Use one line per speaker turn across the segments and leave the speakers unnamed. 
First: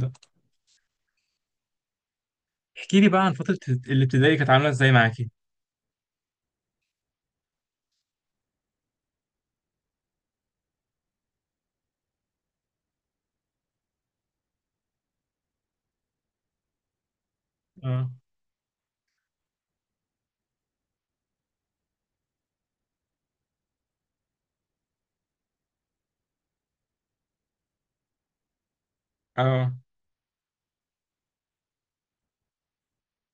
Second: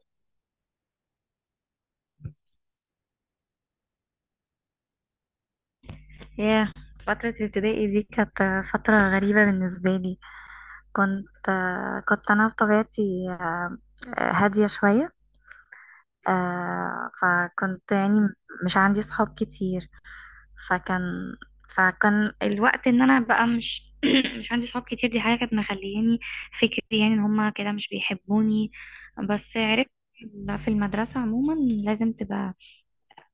ده. احكي لي بقى عن فترة الابتدائي كانت عاملة ازاي معاكي.
ياه. فترة ابتدائي دي كانت فترة غريبة بالنسبة لي. كنت كنت أنا بطبيعتي، هادية شوية. فكنت
اه.
يعني مش عندي صحاب كتير. فكان فكان الوقت إن أنا بقى مش مش عندي صحاب كتير. دي حاجة كانت مخلياني فكري، يعني إن هما كده مش بيحبوني. بس
اه.
عرفت في المدرسة عموما لازم تبقى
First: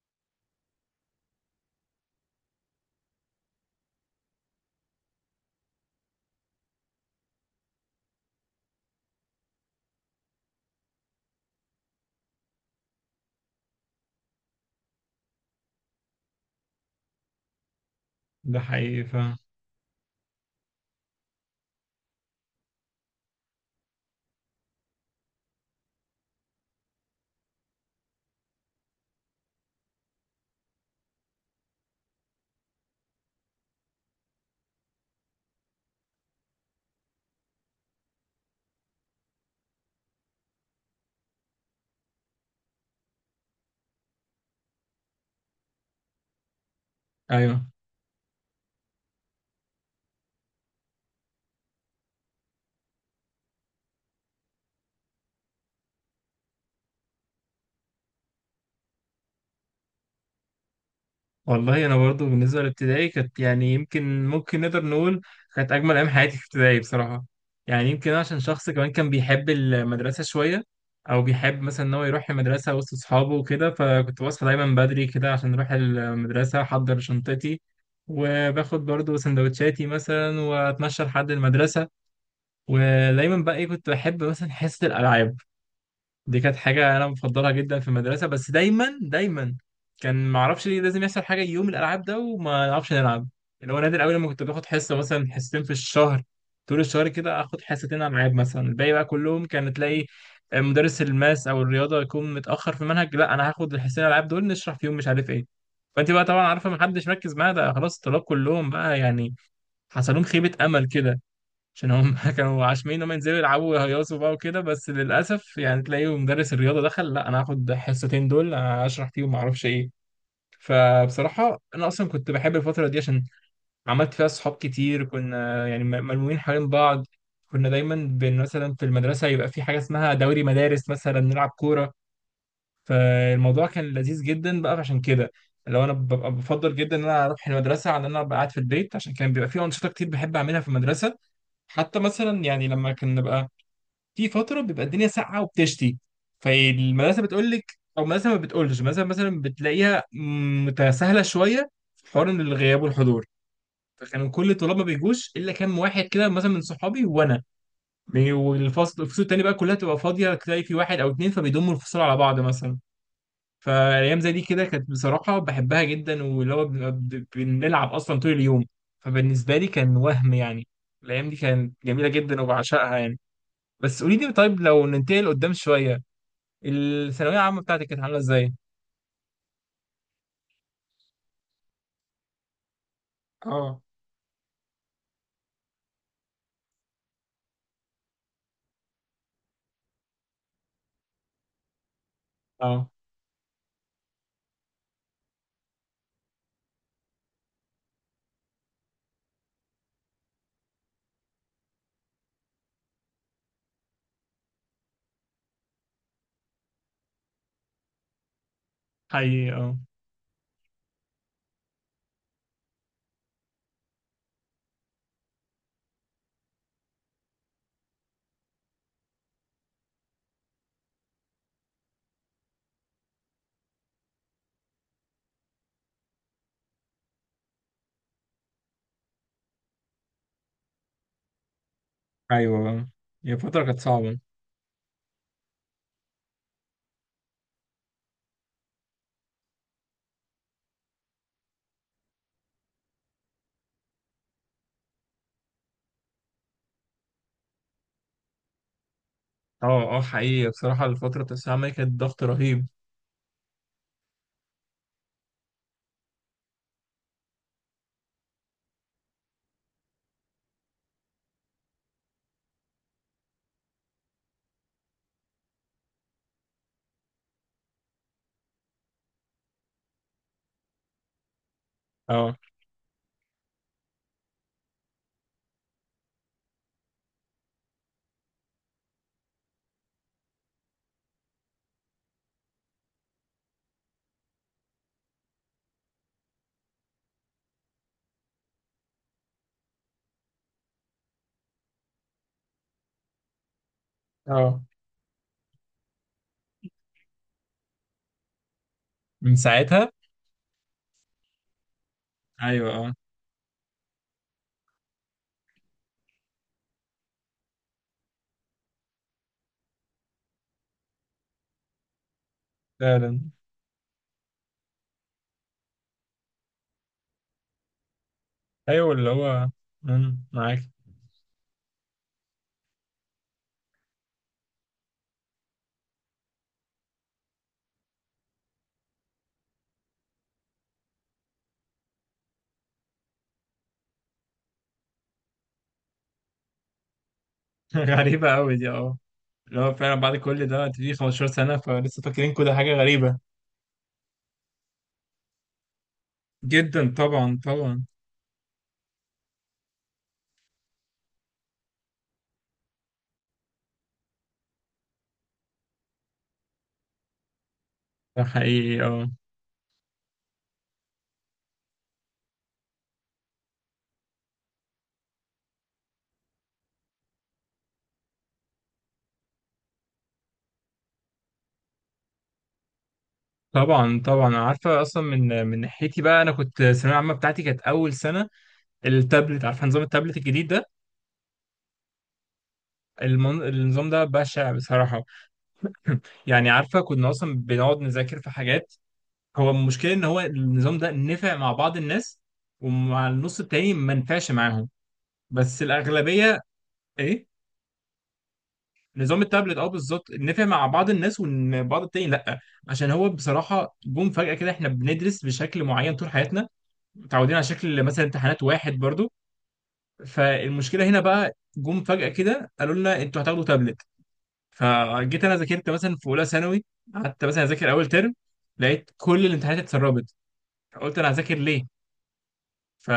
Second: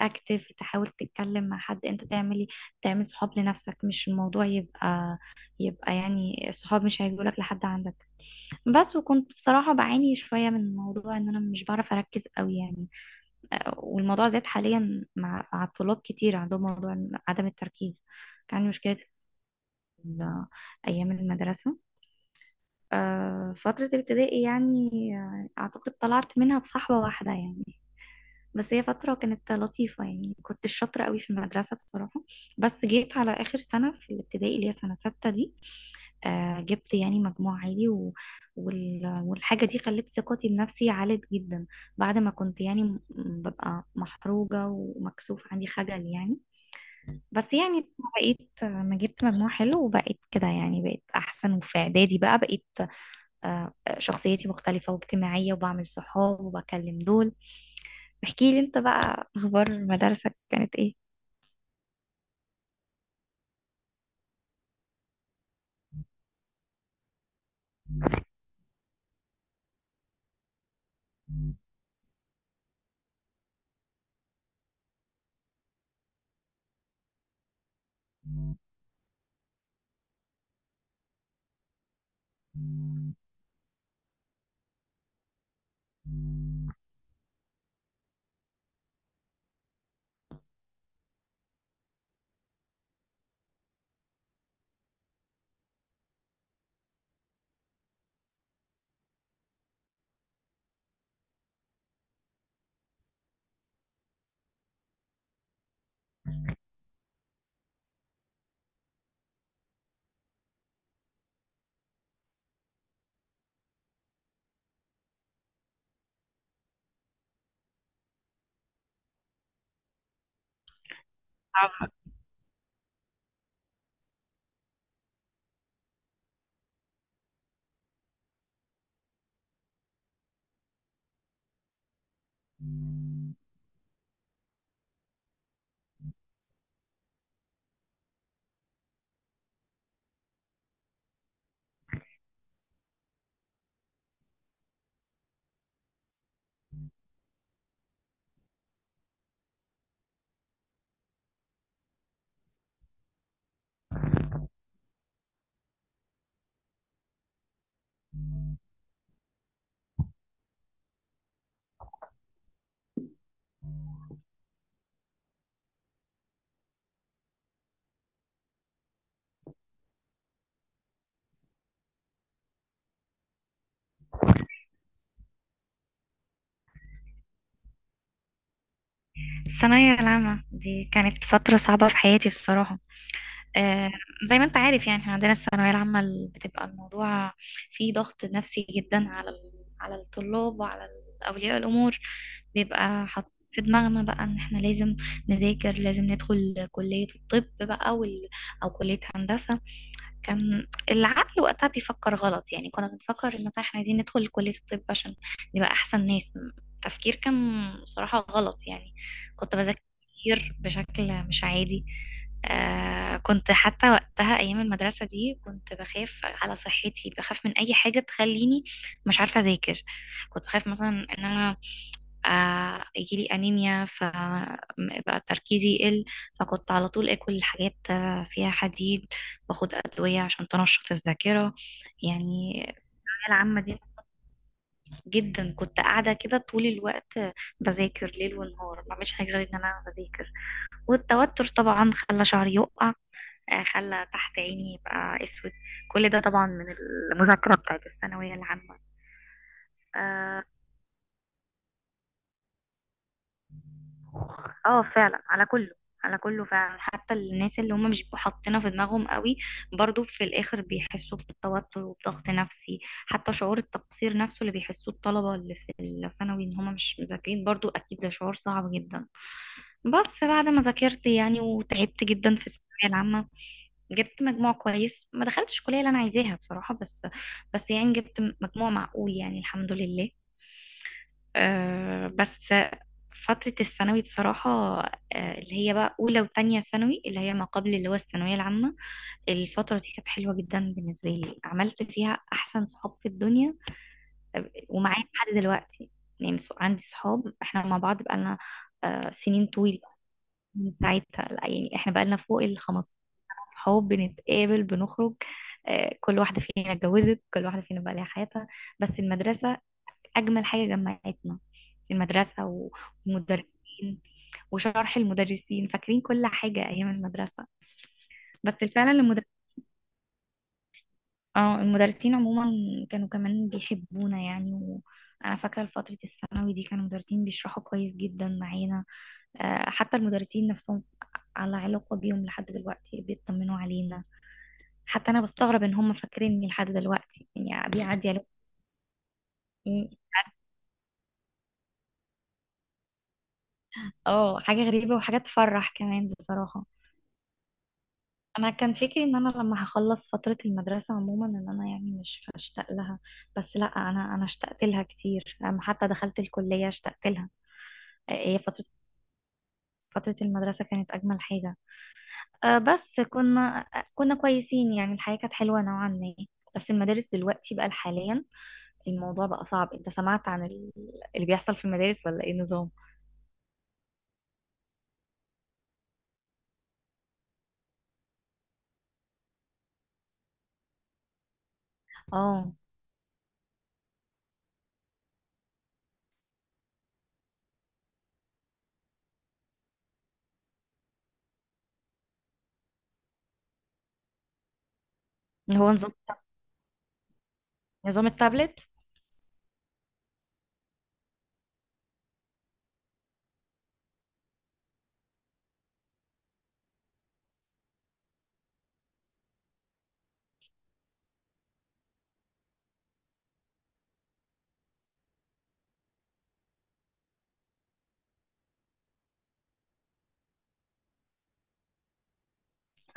اكتف تحاول تتكلم مع حد، انت تعمل صحاب لنفسك، مش الموضوع يبقى يعني الصحاب مش هيجولك لحد عندك. بس وكنت بصراحة بعاني شوية من موضوع ان انا مش بعرف اركز قوي يعني. والموضوع زاد حاليا مع الطلاب كتير عندهم موضوع عدم التركيز. كان
ده
عندي مشكلة
حقيقي فاهم.
ال- ايام المدرسة. فترة الابتدائي يعني. اعتقد طلعت منها بصحبة واحدة يعني. بس هي فترة كانت لطيفة، يعني كنت شاطرة قوي في المدرسة بصراحة. بس جيت على آخر سنة في الابتدائي اللي هي سنة ستة دي. جبت يعني مجموع عالي والحاجة دي خلت ثقتي بنفسي عالت جدا. بعد ما كنت يعني ببقى محروجة ومكسوف، عندي خجل يعني. بس
ايوه.
يعني بقيت، ما جبت مجموع حلو وبقيت كده يعني بقيت أحسن. وفي إعدادي بقى بقيت آه، شخصيتي مختلفة واجتماعية، وبعمل صحاب وبكلم دول. احكي لي انت بقى، اخبار مدارسك كانت ايه؟
والله انا برضو بالنسبة للابتدائي كانت يمكن ممكن نقدر نقول كانت اجمل ايام حياتي في ابتدائي بصراحة. يعني يمكن أنا عشان شخص كمان كان بيحب المدرسة شوية، او بيحب مثلا ان هو يروح المدرسة وسط اصحابه وكده، فكنت بصحى دايما بدري كده عشان اروح المدرسة، احضر شنطتي وباخد برضو سندوتشاتي مثلا واتمشى لحد المدرسة. ودايما بقى ايه، كنت بحب مثلا حصة الالعاب، دي كانت حاجة أنا مفضلها جدا في المدرسة. بس دايما دايما كان معرفش ليه لازم يحصل حاجة يوم الألعاب ده وما نعرفش نلعب، اللي هو نادر أوي لما كنت باخد حصة مثلا حصتين في الشهر. طول الشهر كده آخد حصتين ألعاب مثلا، الباقي بقى كلهم كان تلاقي مدرس الماس أو الرياضة يكون متأخر في المنهج، لا أنا هاخد الحصتين الألعاب دول نشرح فيهم مش عارف إيه. فأنت بقى طبعا عارفة محدش مركز معايا، ده خلاص الطلاب كلهم بقى يعني حصل لهم خيبة أمل كده، عشان هم كانوا عاشمين ان هم ينزلوا يلعبوا ويهيصوا بقى وكده. بس للاسف يعني تلاقيه مدرس الرياضه دخل لا انا هاخد حصتين دول اشرح فيهم ما اعرفش ايه. فبصراحه انا
صعبة.
اصلا كنت بحب الفتره دي عشان عملت فيها صحاب كتير، كنا يعني ملمومين حوالين بعض. كنا دايما بن مثلا في المدرسه يبقى في حاجه اسمها دوري مدارس مثلا نلعب كوره، فالموضوع كان لذيذ جدا بقى. عشان كده لو انا ببقى بفضل جدا ان انا اروح المدرسه عن ان انا ابقى قاعد في البيت، عشان كان بيبقى في انشطه كتير بحب اعملها في المدرسه. حتى مثلا يعني لما كنا نبقى في فتره بيبقى الدنيا ساقعه وبتشتي، فالمدرسه بتقول لك او المدرسه ما بتقولش، مثلا بتلاقيها متساهله شويه في حوار إن الغياب والحضور. فكانوا كل الطلاب ما بيجوش الا كام واحد كده مثلا من صحابي وانا والفصل الفصول التانيه بقى كلها تبقى فاضيه، تلاقي في واحد او اتنين فبيضموا الفصول على بعض مثلا. فالايام زي دي كده كانت بصراحه بحبها جدا، واللي هو بنلعب اصلا طول اليوم. فبالنسبه لي كان وهم يعني الايام دي كانت جميله جدا وبعشقها يعني. بس قولي لي طيب، لو ننتقل قدام شوية، الثانوية العامة بتاعتك كانت عاملة ازاي؟
الثانوية العامة دي كانت فترة صعبة في حياتي بصراحة.
اه.
آه زي ما انت عارف، يعني احنا عندنا الثانوية العامة بتبقى الموضوع فيه ضغط نفسي جدا على على الطلاب، وعلى أولياء الأمور.
اه
بيبقى حاط في دماغنا بقى ان احنا لازم نذاكر، لازم ندخل كلية الطب بقى او كلية هندسة. كان العقل وقتها بيفكر غلط، يعني كنا بنفكر إن مثلا احنا عايزين ندخل كلية الطب عشان نبقى أحسن ناس. التفكير كان بصراحة غلط يعني.
حقيقي
كنت
اه.
بذاكر كتير بشكل مش عادي. كنت حتى وقتها أيام المدرسة دي كنت بخاف على صحتي، بخاف من أي حاجة تخليني مش عارفة أذاكر. كنت بخاف مثلا إن أنا يجيلي أنيميا فبقى تركيزي يقل، فكنت على طول أكل حاجات فيها حديد، باخد أدوية عشان تنشط الذاكرة يعني.
ايوه.
الثانوية
هي
العامة
فترة
دي
كانت صعبة.
جدا، كنت قاعدة كده طول الوقت بذاكر ليل ونهار، ما بعملش حاجة غير إن أنا بذاكر. والتوتر طبعا خلى شعري يقع، خلى تحت عيني يبقى أسود. كل ده طبعا من المذاكرة بتاعت الثانوية العامة.
اه. اه
آه،
حقيقي بصراحة الفترة بتاعت الثانوية العامة دي كانت ضغط رهيب.
اه فعلا، على كله. على كله فعلا، حتى الناس اللي هم مش بيبقوا حاطينها في دماغهم قوي، برضو في الاخر بيحسوا بالتوتر وبضغط نفسي. حتى شعور التقصير نفسه اللي بيحسوه الطلبة اللي في الثانوي ان هم مش مذاكرين، برضو اكيد ده شعور صعب جدا. بس بعد ما ذاكرت يعني وتعبت
اه.
جدا في الثانوية العامة، جبت مجموع كويس. ما دخلتش الكلية اللي انا عايزاها بصراحة، بس بس يعني جبت مجموع معقول يعني الحمد لله. بس فترة الثانوي بصراحة، اللي هي بقى أولى وتانية ثانوي، اللي هي ما قبل اللي هو الثانوية العامة. الفترة دي كانت حلوة جدا بالنسبة لي، عملت فيها أحسن صحاب في الدنيا.
اه.
ومعايا لحد دلوقتي. يعني عندي صحاب احنا مع بعض بقالنا
من
سنين طويلة.
ساعتها.
من ساعتها لا، يعني احنا بقالنا فوق ال
ايوه اه
15. صحاب بنتقابل بنخرج. كل واحدة فينا اتجوزت، كل واحدة فينا بقى لها حياتها. بس المدرسة أجمل حاجة جمعتنا، في المدرسة
فعلا.
ومدرسين، وشرح المدرسين. فاكرين كل حاجة أيام المدرسة. بس فعلا
ايوه اللي هو مم، معاك.
اه المدرسين عموما كانوا كمان بيحبونا يعني. وأنا فاكرة فترة الثانوي دي كانوا المدرسين بيشرحوا كويس جدا معانا. حتى المدرسين نفسهم على علاقة بيهم لحد دلوقتي، بيطمنوا علينا. حتى أنا بستغرب إن هم فاكريني لحد دلوقتي، يعني بيعدي عليهم.
غريبة قوي دي اه. اللي هو
إيه؟
فعلا بعد كل ده انت في 15 سنة فلسه فاكرين كل حاجة، غريبة
اه، حاجة غريبة وحاجة تفرح كمان بصراحة.
جدا طبعا طبعا.
انا كان فكري ان انا لما هخلص فترة المدرسة عموما ان انا يعني مش هشتاق لها، بس لا، انا اشتقت لها كتير، لما حتى دخلت الكلية اشتقت لها. آه،
ده
هي فترة
حقيقي اه.
فترة المدرسة كانت اجمل حاجة. بس كنا كويسين، يعني الحياة كانت حلوة نوعا ما. بس المدارس دلوقتي بقى، حاليا الموضوع بقى صعب. انت سمعت عن اللي بيحصل في المدارس ولا ايه، نظام؟
طبعا طبعا، أنا عارفه اصلا. من من ناحيتي بقى انا كنت الثانويه العامه بتاعتي كانت اول سنه التابلت، عارفه نظام التابلت الجديد ده؟
اه.
المن... النظام ده بشع بصراحه. يعني عارفه كنا اصلا بنقعد نذاكر في حاجات، هو المشكله ان هو النظام ده نفع مع بعض الناس، ومع النص التاني ما نفعش معاهم.
اللي
بس
هو نظام
الاغلبيه. ايه؟
التابلت.
نظام التابلت، اه بالظبط، نفع مع بعض الناس وبعض التاني لا. عشان هو بصراحه جم فجاه كده، احنا بندرس بشكل معين طول حياتنا، متعودين على شكل مثلا امتحانات واحد برضو. فالمشكله هنا بقى جم فجاه كده قالوا لنا انتوا هتاخدوا تابلت. فجيت انا ذاكرت مثلا في اولى ثانوي، قعدت مثلا اذاكر اول ترم، لقيت كل الامتحانات اتسربت، فقلت انا هذاكر ليه؟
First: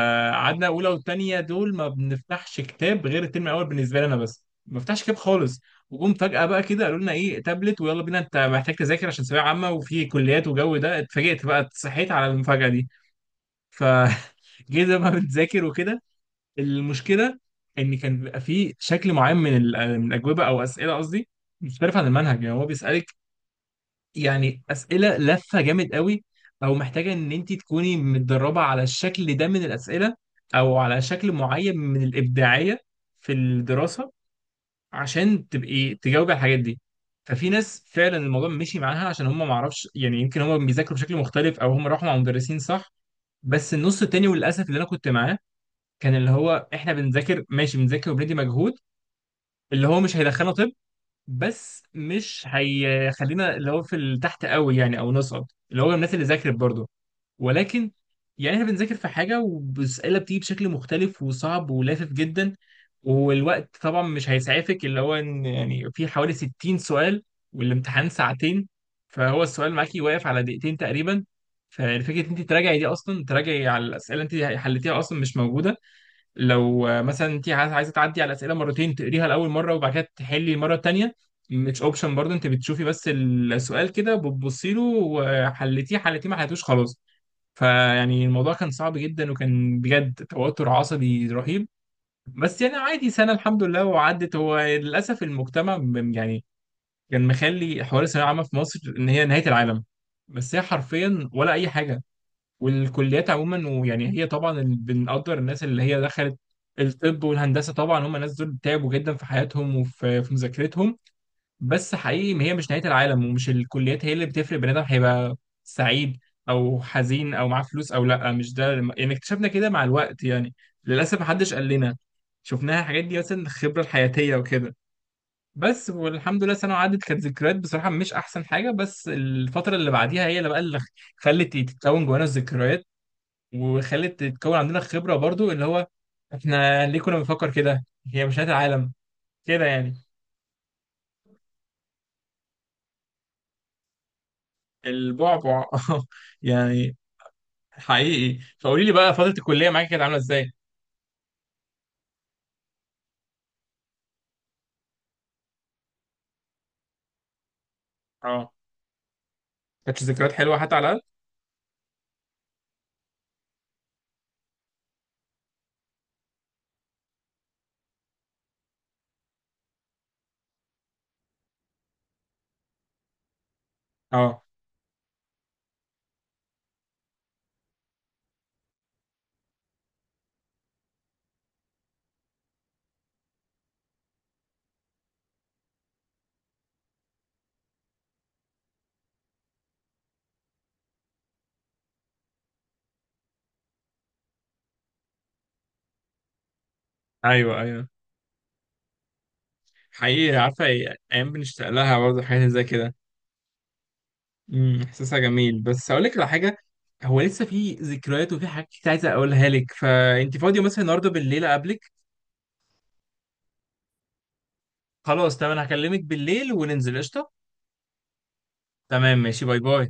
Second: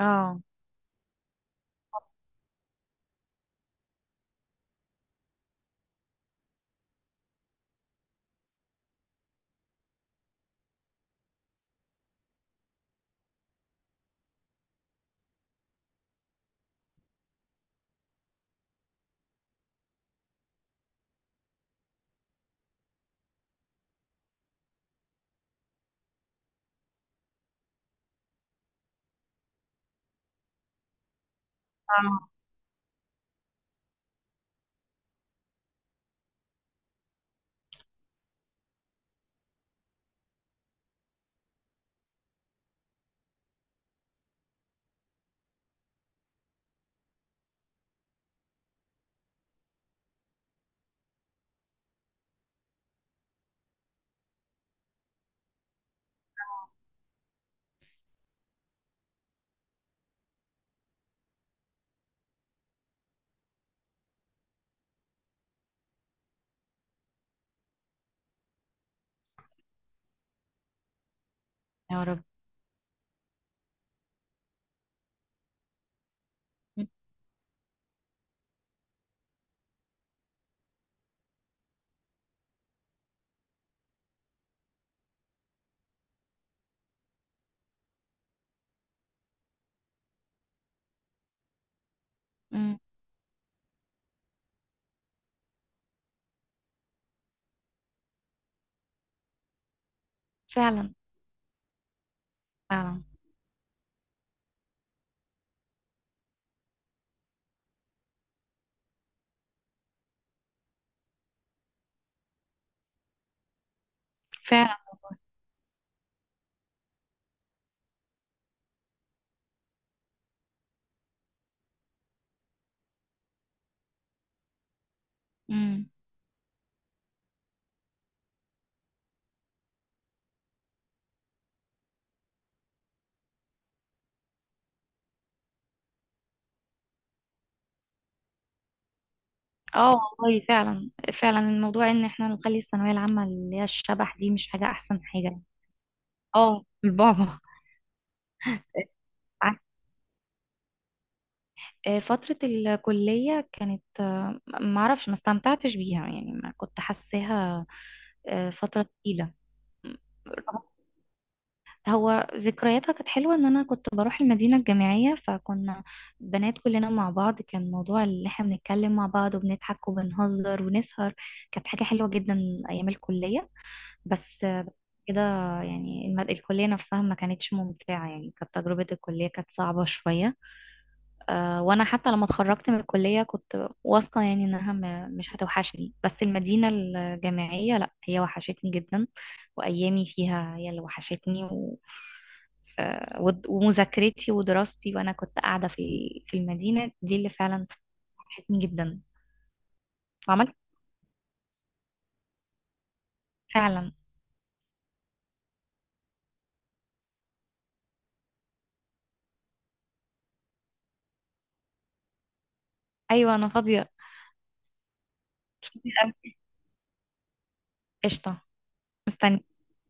اه.
اولى والتانيه دول ما بنفتحش كتاب غير الترم الاول، بالنسبه لي انا بس ما بفتحش كتاب خالص. وجم فجاه بقى كده قالوا لنا ايه تابلت ويلا بينا، انت محتاج تذاكر عشان ثانويه عامه وفي كليات وجو ده. اتفاجئت بقى، صحيت على المفاجاه دي. ف جيت بقى بتذاكر وكده. المشكله ان كان بيبقى فيه شكل معين من من الاجوبه او اسئله قصدي، مختلف عن المنهج. يعني هو بيسالك يعني اسئله لفه جامد قوي، او محتاجه ان انت تكوني متدربه على الشكل ده من الاسئله، او على شكل معين من
آه.
الابداعيه في الدراسه عشان تبقي تجاوبي على الحاجات دي. ففي ناس فعلا الموضوع مشي معاها، عشان هم ما اعرفش يعني يمكن هم بيذاكروا بشكل مختلف او هم راحوا مع مدرسين صح. بس النص التاني وللاسف اللي انا كنت معاه، كان اللي هو احنا بنذاكر ماشي بنذاكر وبندي مجهود اللي هو مش هيدخلنا طب، بس مش هيخلينا اللي هو في تحت قوي يعني، او نصعد اللي هو الناس اللي ذاكرت برضه. ولكن يعني احنا بنذاكر في حاجه والاسئله بتيجي بشكل مختلف وصعب ولافف جدا، والوقت طبعا مش هيسعفك، اللي هو ان يعني في حوالي 60 سؤال والامتحان ساعتين، فهو السؤال معاكي واقف على دقيقتين تقريبا.
يا رب.
فالفكره ان انت تراجعي دي اصلا، تراجعي على الاسئله انت حليتيها اصلا مش موجوده. لو
م-
مثلا انت عايزة تعدي على الاسئله مرتين، تقريها لاول مره وبعد كده تحلي المره الثانيه، مش اوبشن برضه. انت بتشوفي بس السؤال كده بتبصي له، وحلتيه حلتيه ما حلتوش خلاص. فيعني الموضوع كان صعب جدا وكان بجد توتر عصبي رهيب. بس يعني
م-
عادي سنه الحمد لله وعدت. هو للاسف المجتمع يعني كان مخلي حوار الثانويه العامه في مصر ان هي نهايه العالم، بس هي
فعلا،
حرفيا ولا اي حاجه.
فعلا،
والكليات عموما، ويعني هي طبعا بنقدر الناس اللي هي دخلت الطب والهندسه، طبعا هم الناس دول تعبوا جدا في حياتهم وفي في مذاكرتهم، بس حقيقي ما هي مش نهايه العالم ومش الكليات هي اللي بتفرق بني ادم
فعلا.
هيبقى سعيد او حزين او معاه فلوس او لا. مش ده يعني اكتشفنا كده مع الوقت يعني. للاسف محدش قال لنا، شفناها الحاجات دي مثلا الخبره الحياتيه وكده. بس
امم.
والحمد لله سنة عدت، كانت ذكريات بصراحة مش أحسن حاجة، بس الفترة اللي بعديها هي اللي بقى اللي خلت تتكون جوانا الذكريات، وخلت تتكون عندنا خبرة برضو، اللي هو احنا ليه كنا بنفكر كده؟ هي مش نهاية العالم كده يعني.
اه، والله فعلا. فعلا، الموضوع ان احنا نخلي الثانويه العامه اللي هي الشبح دي، مش حاجه احسن حاجه.
البعبع.
اه
يعني
البابا.
حقيقي. فقولي لي بقى فترة
ع-
الكلية معاكي كانت عاملة ازاي؟
فتره الكليه كانت، ما اعرفش، ما استمتعتش بيها، يعني ما كنت حاساها.
اه.
فتره تقيله.
كانت ذكريات حلوة حتى على الأقل؟
هو ذكرياتها كانت حلوه، ان انا كنت بروح المدينه الجامعيه، فكنا بنات كلنا مع بعض، كان موضوع اللي احنا بنتكلم مع بعض، وبنضحك وبنهزر ونسهر. كانت حاجه حلوه جدا ايام الكليه.
اه.
بس بس كده، يعني الكلية نفسها ما كانتش ممتعة، يعني كانت تجربة الكلية كانت صعبة شوية. وأنا حتى لما اتخرجت من الكلية كنت واثقة يعني إنها مش هتوحشني، بس المدينة الجامعية لأ، هي وحشتني جدا. وأيامي فيها هي اللي وحشتني، ومذاكرتي ودراستي، وأنا كنت قاعدة في المدينة دي اللي
ايوه
فعلا
ايوه.
وحشتني جدا.
حقيقي
وعملت
عارفة ايه، ايام بنشتاق لها برضه حاجات زي كده.
فعلا.
امم، احساسها جميل. بس اقول لك على حاجة، هو لسه في ذكريات وفي حاجات كتير عايز اقولها لك، فانت فاضية مثلا النهارده بالليل اقابلك؟
أيوة أنا فاضية.
خلاص تمام، انا هكلمك بالليل وننزل قشطة.
قشطة.
تمام ماشي،
مستني.
باي باي.